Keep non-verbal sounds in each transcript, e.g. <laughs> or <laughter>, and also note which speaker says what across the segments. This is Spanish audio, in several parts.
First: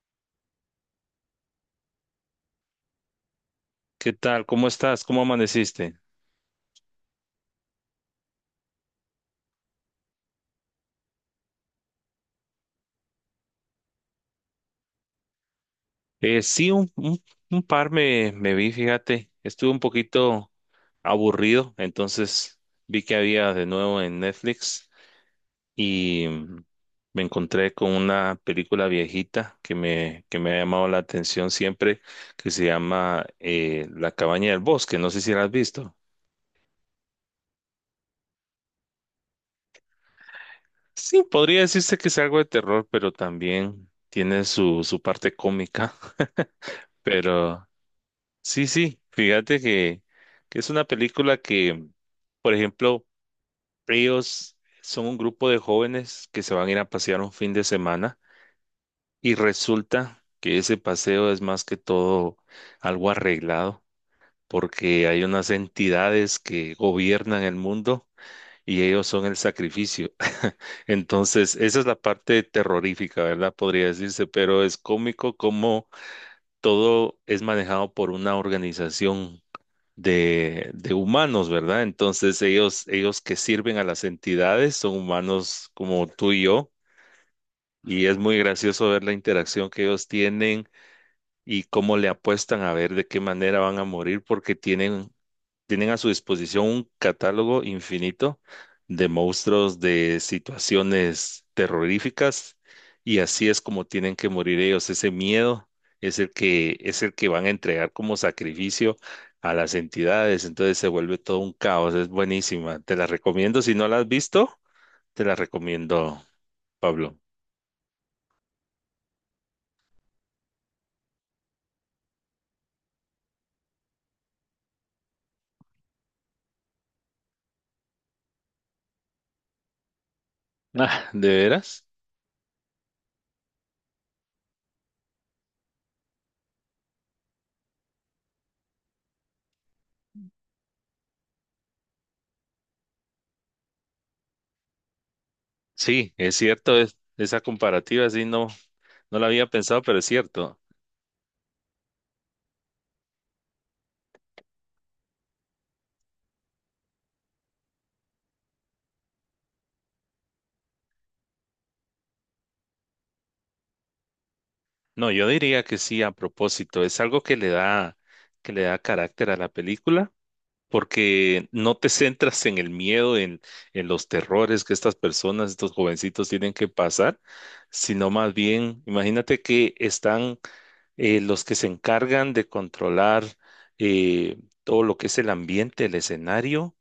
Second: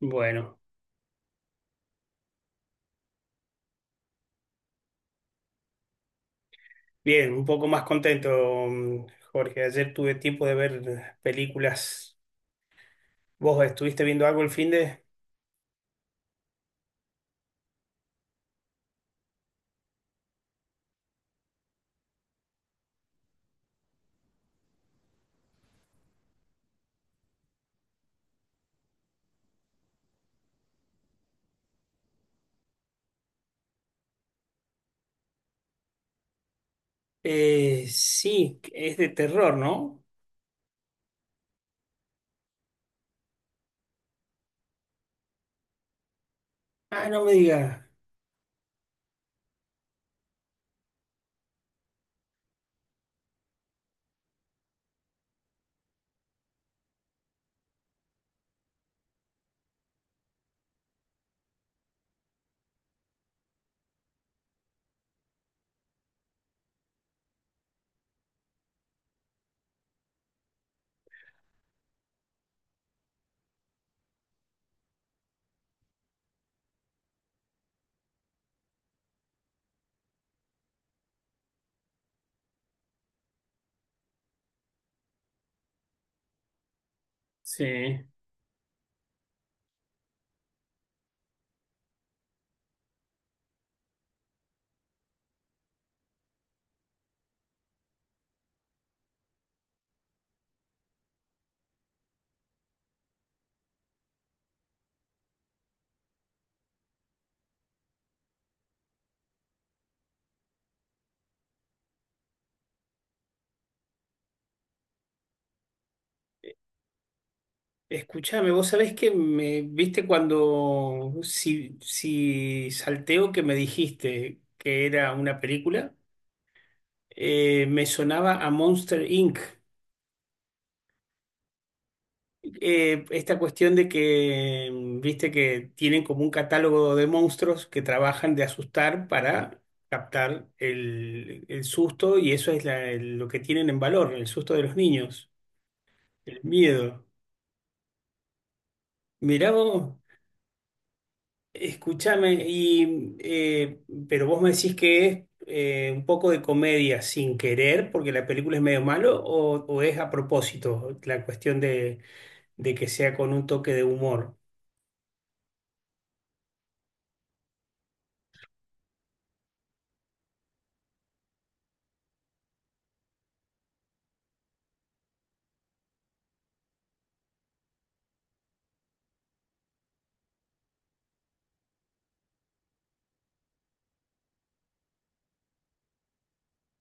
Speaker 1: Bueno,
Speaker 2: ¿Qué tal? ¿Cómo estás? ¿Cómo amaneciste?
Speaker 1: bien, un poco más contento, mm, Jorge. Ayer tuve tiempo de ver películas. ¿Vos estuviste viendo algo el fin de?
Speaker 2: Sí, un par me vi, fíjate. Estuve un poquito aburrido, entonces vi que había de nuevo en Netflix y me encontré con una película viejita que me ha llamado la atención siempre, que se llama La cabaña del bosque. No sé si la has visto.
Speaker 1: Sí, es de terror, ¿no?
Speaker 2: Sí, podría decirse que es algo de terror, pero también tiene su parte cómica, <laughs>
Speaker 1: Ah, no me
Speaker 2: pero...
Speaker 1: digas.
Speaker 2: Sí, sí, fíjate que es una película que, por ejemplo, ellos son un grupo de jóvenes que se van a ir a pasear un fin de semana y resulta que ese paseo es más que todo algo arreglado porque hay unas entidades que gobiernan el mundo y ellos son el sacrificio. <laughs> Entonces, esa es la parte terrorífica, ¿verdad? Podría decirse, pero es cómico como todo es manejado por una organización de humanos, ¿verdad? Entonces ellos que sirven a las entidades son humanos como tú y yo,
Speaker 1: Sí.
Speaker 2: y es muy gracioso ver la interacción que ellos tienen y cómo le apuestan a ver de qué manera van a morir, porque tienen a su disposición un catálogo infinito de monstruos, de situaciones terroríficas, y así es como tienen que morir ellos. Ese miedo es el que van a entregar como sacrificio a las entidades. Entonces se vuelve todo un caos. Es buenísima. Te la recomiendo. Si no la has visto, te la recomiendo, Pablo. <laughs>
Speaker 1: Escúchame, vos sabés que me viste cuando, si salteo que me dijiste que era una película, me sonaba a Monster Inc.
Speaker 2: Ah, ¿de veras?
Speaker 1: Esta cuestión de que, viste, que tienen como un catálogo de monstruos que trabajan de asustar para captar el susto, y eso es lo que tienen en valor, el susto de los niños,
Speaker 2: Sí, es
Speaker 1: el
Speaker 2: cierto.
Speaker 1: miedo.
Speaker 2: Esa comparativa sí no la había
Speaker 1: Mirá
Speaker 2: pensado,
Speaker 1: vos.
Speaker 2: pero es cierto.
Speaker 1: Escúchame, pero vos me decís que es un poco de comedia sin querer, porque la película es medio malo, o es a propósito la cuestión de que sea con un toque de humor.
Speaker 2: No, yo diría que sí, a propósito, es algo que le da carácter a la película, porque no te centras en el miedo, en los terrores que estas personas, estos jovencitos tienen que pasar, sino más bien, imagínate que están los que se encargan de controlar eh, todo lo que es el ambiente, el escenario,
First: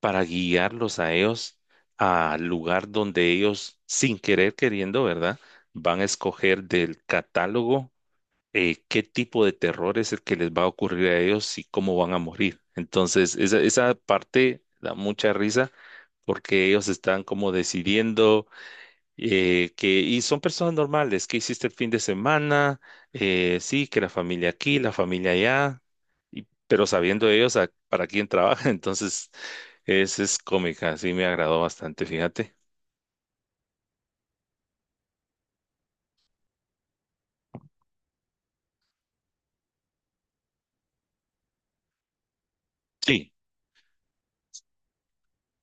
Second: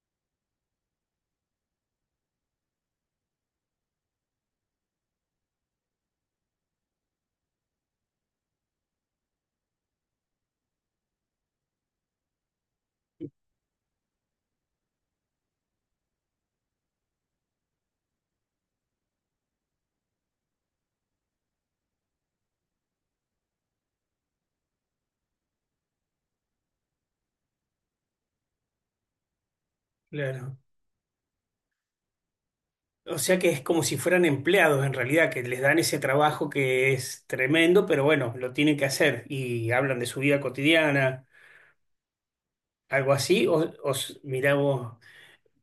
Speaker 2: para guiarlos a ellos al lugar donde ellos, sin querer queriendo, ¿verdad? Van a escoger del catálogo qué tipo de terror es el que les va a ocurrir a ellos y cómo van a morir. Entonces, esa parte da mucha risa porque ellos están como decidiendo y son personas normales, ¿qué hiciste el fin de semana? Sí, que la familia aquí, la familia allá, pero sabiendo ellos para quién trabaja, <laughs> entonces es
Speaker 1: Claro.
Speaker 2: cómica, sí me agradó bastante, fíjate.
Speaker 1: O sea que es como si fueran empleados en realidad, que les dan ese trabajo que es tremendo, pero bueno, lo tienen que hacer y hablan de su vida cotidiana, algo
Speaker 2: Sí.
Speaker 1: así. Mirá vos,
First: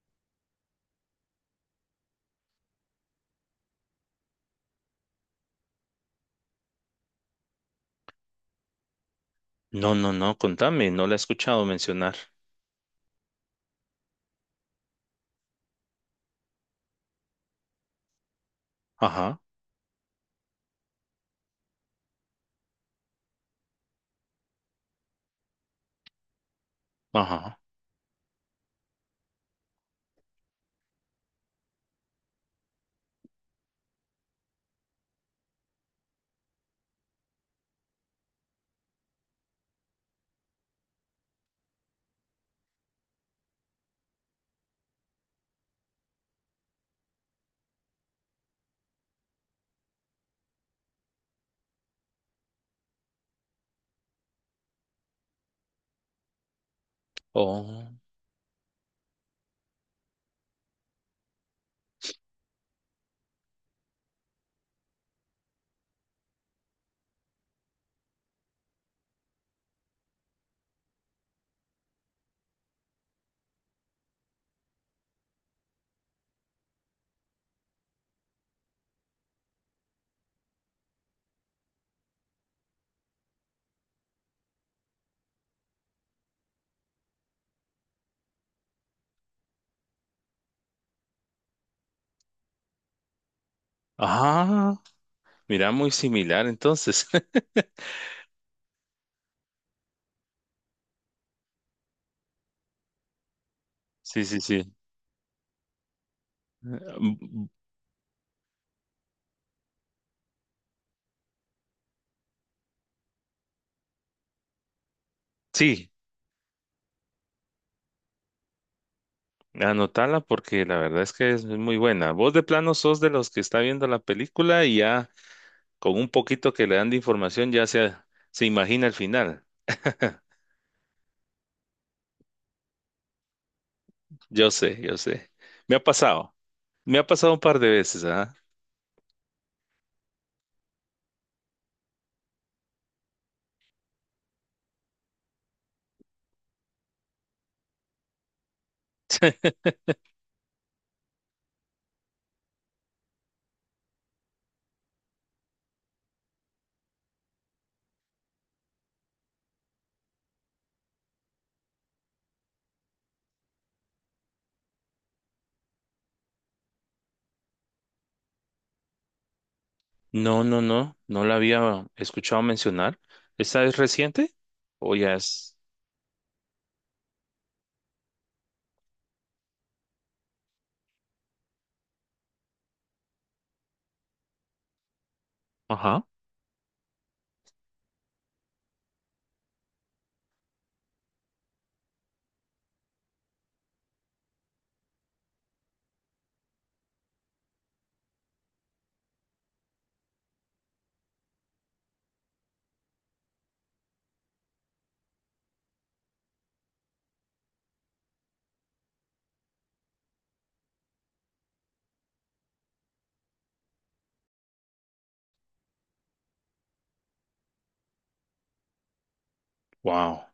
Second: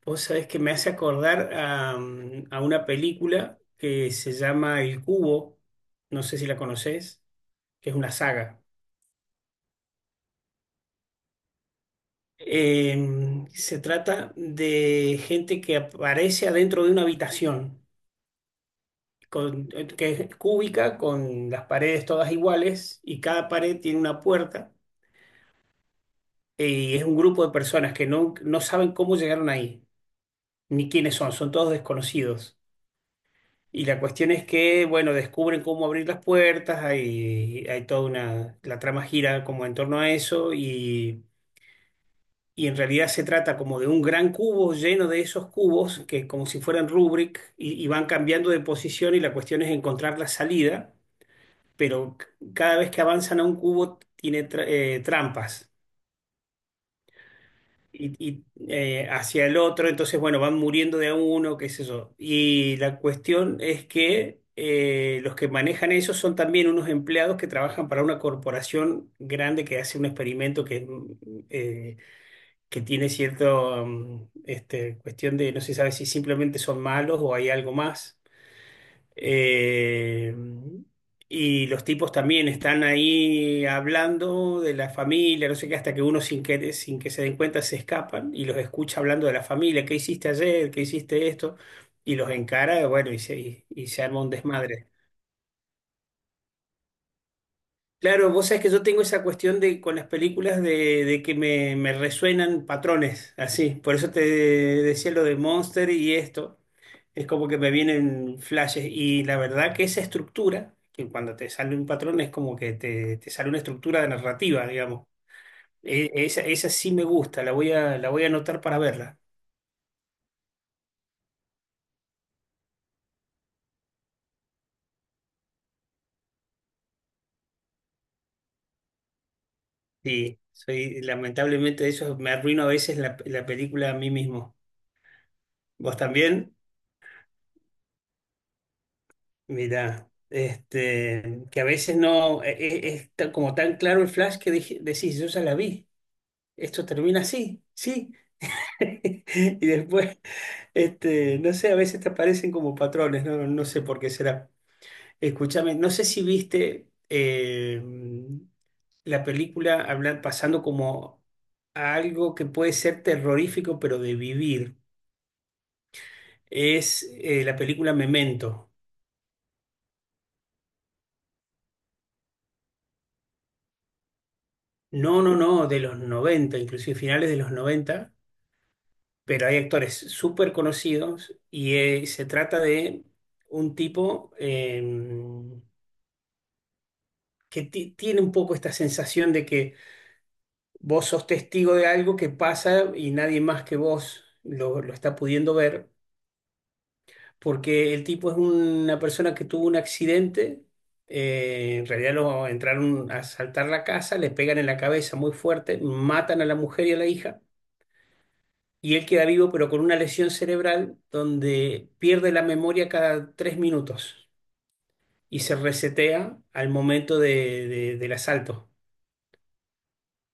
Speaker 1: vos sabés que me hace acordar a una película que se llama El Cubo, no sé si la conocés, que es una saga.
Speaker 2: No, no, no, contame, no la he escuchado mencionar.
Speaker 1: Se trata de gente que aparece adentro de una habitación,
Speaker 2: Ajá,
Speaker 1: que es cúbica, con las paredes todas iguales y cada pared tiene una puerta. Y es un grupo de
Speaker 2: ajá.
Speaker 1: personas que no saben cómo llegaron ahí, ni quiénes son, son todos desconocidos. Y la cuestión es que, bueno, descubren cómo abrir las puertas. Hay toda la trama gira como en torno a eso, y en realidad se trata como de un gran cubo lleno de esos cubos que como si fueran rubrik, y van cambiando de posición, y la cuestión es encontrar la salida, pero cada vez que avanzan a un cubo tiene trampas.
Speaker 2: Oh.
Speaker 1: Hacia el otro, entonces, bueno, van muriendo de a uno, qué sé yo. Y la cuestión es que los que manejan eso son también unos empleados que trabajan para una corporación grande que hace un experimento eh, que tiene cierta, cuestión de, no se sabe si simplemente son malos o hay algo más. Eh, y los tipos también están ahí hablando de la familia, no sé qué, hasta que uno, sin que se den cuenta se escapan y los escucha hablando de la familia. ¿Qué hiciste ayer? ¿Qué hiciste esto? Y los encara, bueno, y se arma un
Speaker 2: Ah,
Speaker 1: desmadre.
Speaker 2: mira, muy similar entonces. <laughs>
Speaker 1: Claro, vos sabés que yo tengo esa cuestión de con las películas de que me resuenan patrones, así. Por eso te
Speaker 2: Sí, sí, sí.
Speaker 1: decía lo de Monster y esto. Es
Speaker 2: Mm.
Speaker 1: como que me vienen flashes. Y la verdad que esa estructura, que cuando te sale un patrón, es como que te sale una estructura de narrativa, digamos.
Speaker 2: Sí,
Speaker 1: Esa sí me gusta, la voy a anotar para verla.
Speaker 2: anotala porque la verdad es que es muy buena. Vos de plano sos de los que está viendo la película y ya con un poquito que le dan de información ya se imagina el final. <laughs>
Speaker 1: Sí, soy, lamentablemente eso me arruino a veces la película a mí
Speaker 2: Yo
Speaker 1: mismo.
Speaker 2: sé, yo sé. Me ha
Speaker 1: ¿Vos
Speaker 2: pasado.
Speaker 1: también?
Speaker 2: Me ha pasado un par de veces, ¿ah?
Speaker 1: Mira, que a veces no es como tan claro el flash, que decís, yo ya la vi, esto termina así, sí. <laughs> Y después, no sé, a veces te aparecen como patrones, no, no sé por qué será. Escúchame, no sé si viste la película, hablan, pasando como a algo que puede ser terrorífico, pero de vivir. Es la película Memento.
Speaker 2: No, no, no. No la había escuchado mencionar. ¿Esta es reciente? ¿O ya
Speaker 1: No, no,
Speaker 2: es?
Speaker 1: no, de los 90, inclusive finales de los 90. Pero hay actores súper conocidos, y se trata de un tipo
Speaker 2: Ajá.
Speaker 1: que tiene un poco esta sensación de que vos sos testigo de algo que pasa y nadie más que vos lo está pudiendo ver, porque el tipo es una persona que tuvo un accidente. En realidad, lo entraron a asaltar la casa, le pegan en la cabeza muy fuerte, matan a la mujer y a la hija, y él queda vivo pero con una lesión cerebral donde pierde la memoria cada tres minutos y se resetea al momento del asalto.
Speaker 2: Wow.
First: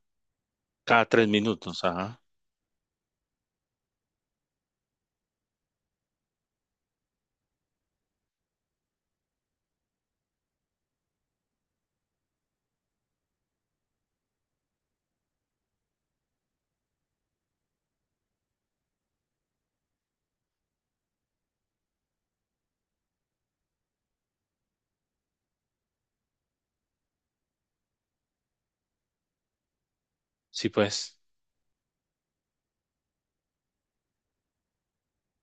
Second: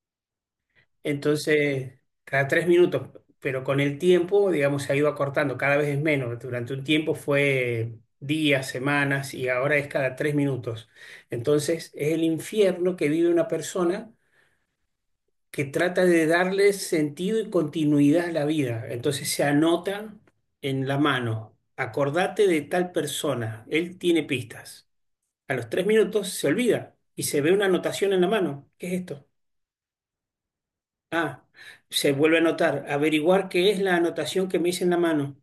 Speaker 2: Cada tres minutos,
Speaker 1: Entonces,
Speaker 2: ajá.
Speaker 1: cada tres minutos, pero con el tiempo, digamos, se ha ido acortando, cada vez es menos. Durante un tiempo fue días, semanas, y ahora es cada tres minutos. Entonces, es el infierno que vive una persona que trata de darle sentido y continuidad a la vida. Entonces se anota en la mano, acordate de tal persona, él tiene pistas. A los tres minutos se olvida y se ve una anotación en la mano. ¿Qué es esto?
Speaker 2: Sí, pues.
Speaker 1: Ah, se vuelve a anotar, averiguar qué es la anotación que me hice en la mano.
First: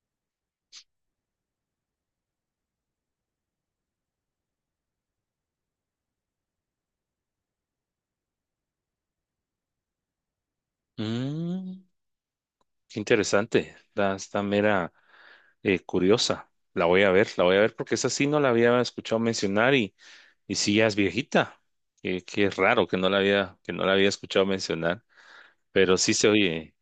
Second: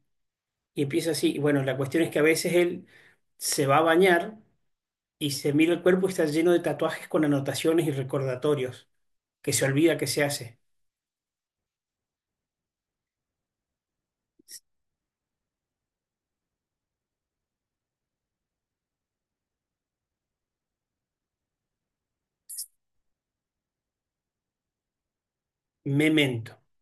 Speaker 1: Y empieza así. Y bueno, la cuestión es que a veces él se va a bañar y se mira el cuerpo y está lleno de tatuajes con anotaciones y recordatorios, que se olvida que se hace.
Speaker 2: Mm, qué interesante. Está mera curiosa. La voy a ver, la voy a ver porque esa sí no la había escuchado mencionar, y sí ya es viejita. Qué raro que no la había escuchado mencionar, pero sí se
Speaker 1: Memento.
Speaker 2: oye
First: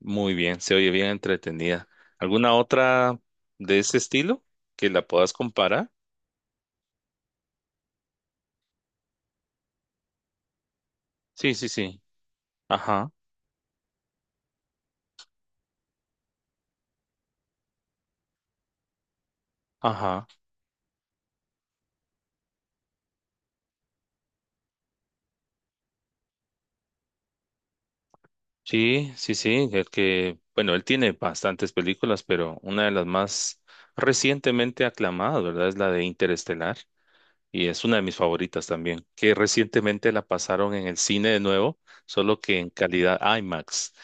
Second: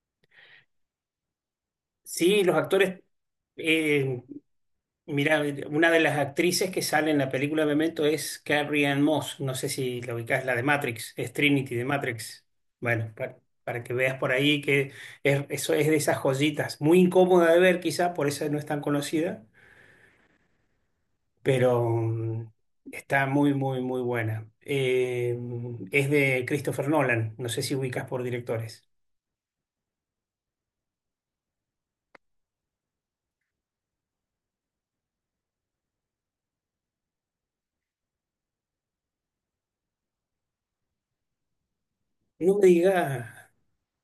Speaker 2: muy bien, se oye bien entretenida.
Speaker 1: Sí,
Speaker 2: ¿Alguna
Speaker 1: los actores.
Speaker 2: otra de ese
Speaker 1: eh,
Speaker 2: estilo que la puedas
Speaker 1: Mira,
Speaker 2: comparar?
Speaker 1: una de las actrices que sale en la película Memento es Carrie Ann Moss. No sé si la ubicás, la de Matrix, es
Speaker 2: Sí, sí,
Speaker 1: Trinity de
Speaker 2: sí.
Speaker 1: Matrix.
Speaker 2: Ajá,
Speaker 1: Bueno, para que veas por ahí que es, eso es de esas joyitas. Muy incómoda de ver, quizá, por eso no es tan conocida,
Speaker 2: ajá.
Speaker 1: pero está muy, muy, muy buena. Es de Christopher Nolan. No sé si ubicas por directores.
Speaker 2: Sí, sí, sí, el que, bueno, él tiene bastantes películas, pero una de las más recientemente aclamadas, ¿verdad? Es la de Interestelar y es una de mis favoritas también, que recientemente la pasaron en el cine de nuevo, solo que
Speaker 1: No me
Speaker 2: en calidad
Speaker 1: digas,
Speaker 2: IMAX.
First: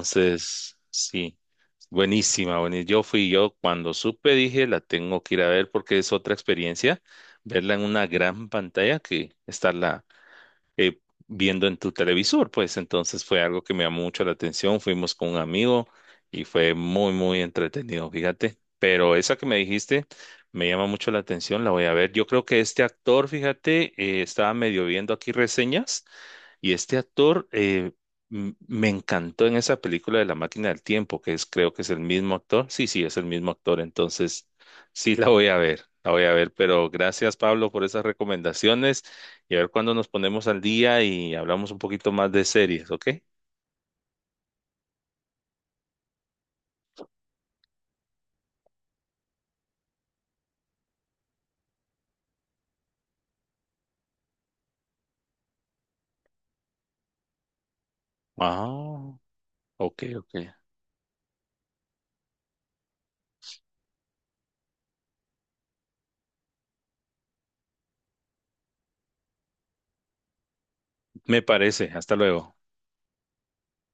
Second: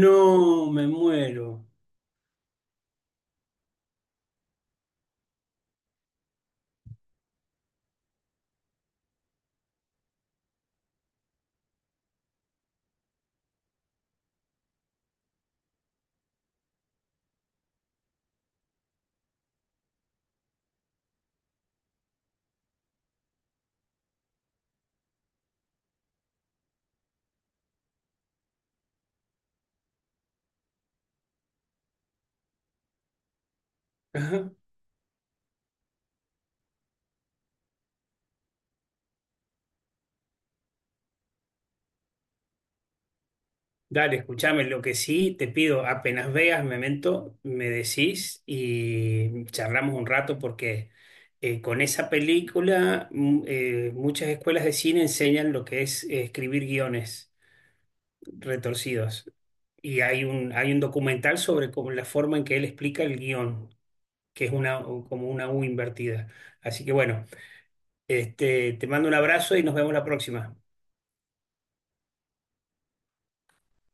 Speaker 1: no me
Speaker 2: sí,
Speaker 1: muero.
Speaker 2: buenísima, buenísima. Yo fui yo cuando supe, dije, la tengo que ir a ver porque es otra experiencia, verla en una gran pantalla que está eh, viendo en tu televisor, pues entonces fue algo que me llamó mucho la atención, fuimos con un amigo y fue muy, muy entretenido, fíjate, pero esa que me dijiste me llama mucho la atención, la voy a ver. Yo creo que este actor, fíjate, estaba medio viendo aquí reseñas. Y este actor me encantó en esa película de La Máquina del Tiempo, que es, creo que es el mismo actor. Sí, sí, es el mismo actor. Entonces,
Speaker 1: <laughs>
Speaker 2: sí, la voy a ver, la voy a ver. Pero gracias, Pablo, por esas recomendaciones. Y a ver cuándo nos ponemos al día y hablamos un poquito más de series, ¿ok?
Speaker 1: Dale, escúchame, lo que sí te pido, apenas veas Memento, me decís y charlamos un rato, porque con esa película muchas escuelas de cine enseñan lo que es escribir guiones
Speaker 2: Ah,
Speaker 1: retorcidos, y
Speaker 2: ok,
Speaker 1: hay
Speaker 2: ok.
Speaker 1: un, hay un documental sobre la forma en que él explica el guión, que es una, como una U invertida. Así que bueno, te mando un abrazo y nos vemos la próxima.
Speaker 2: Me parece. Hasta luego.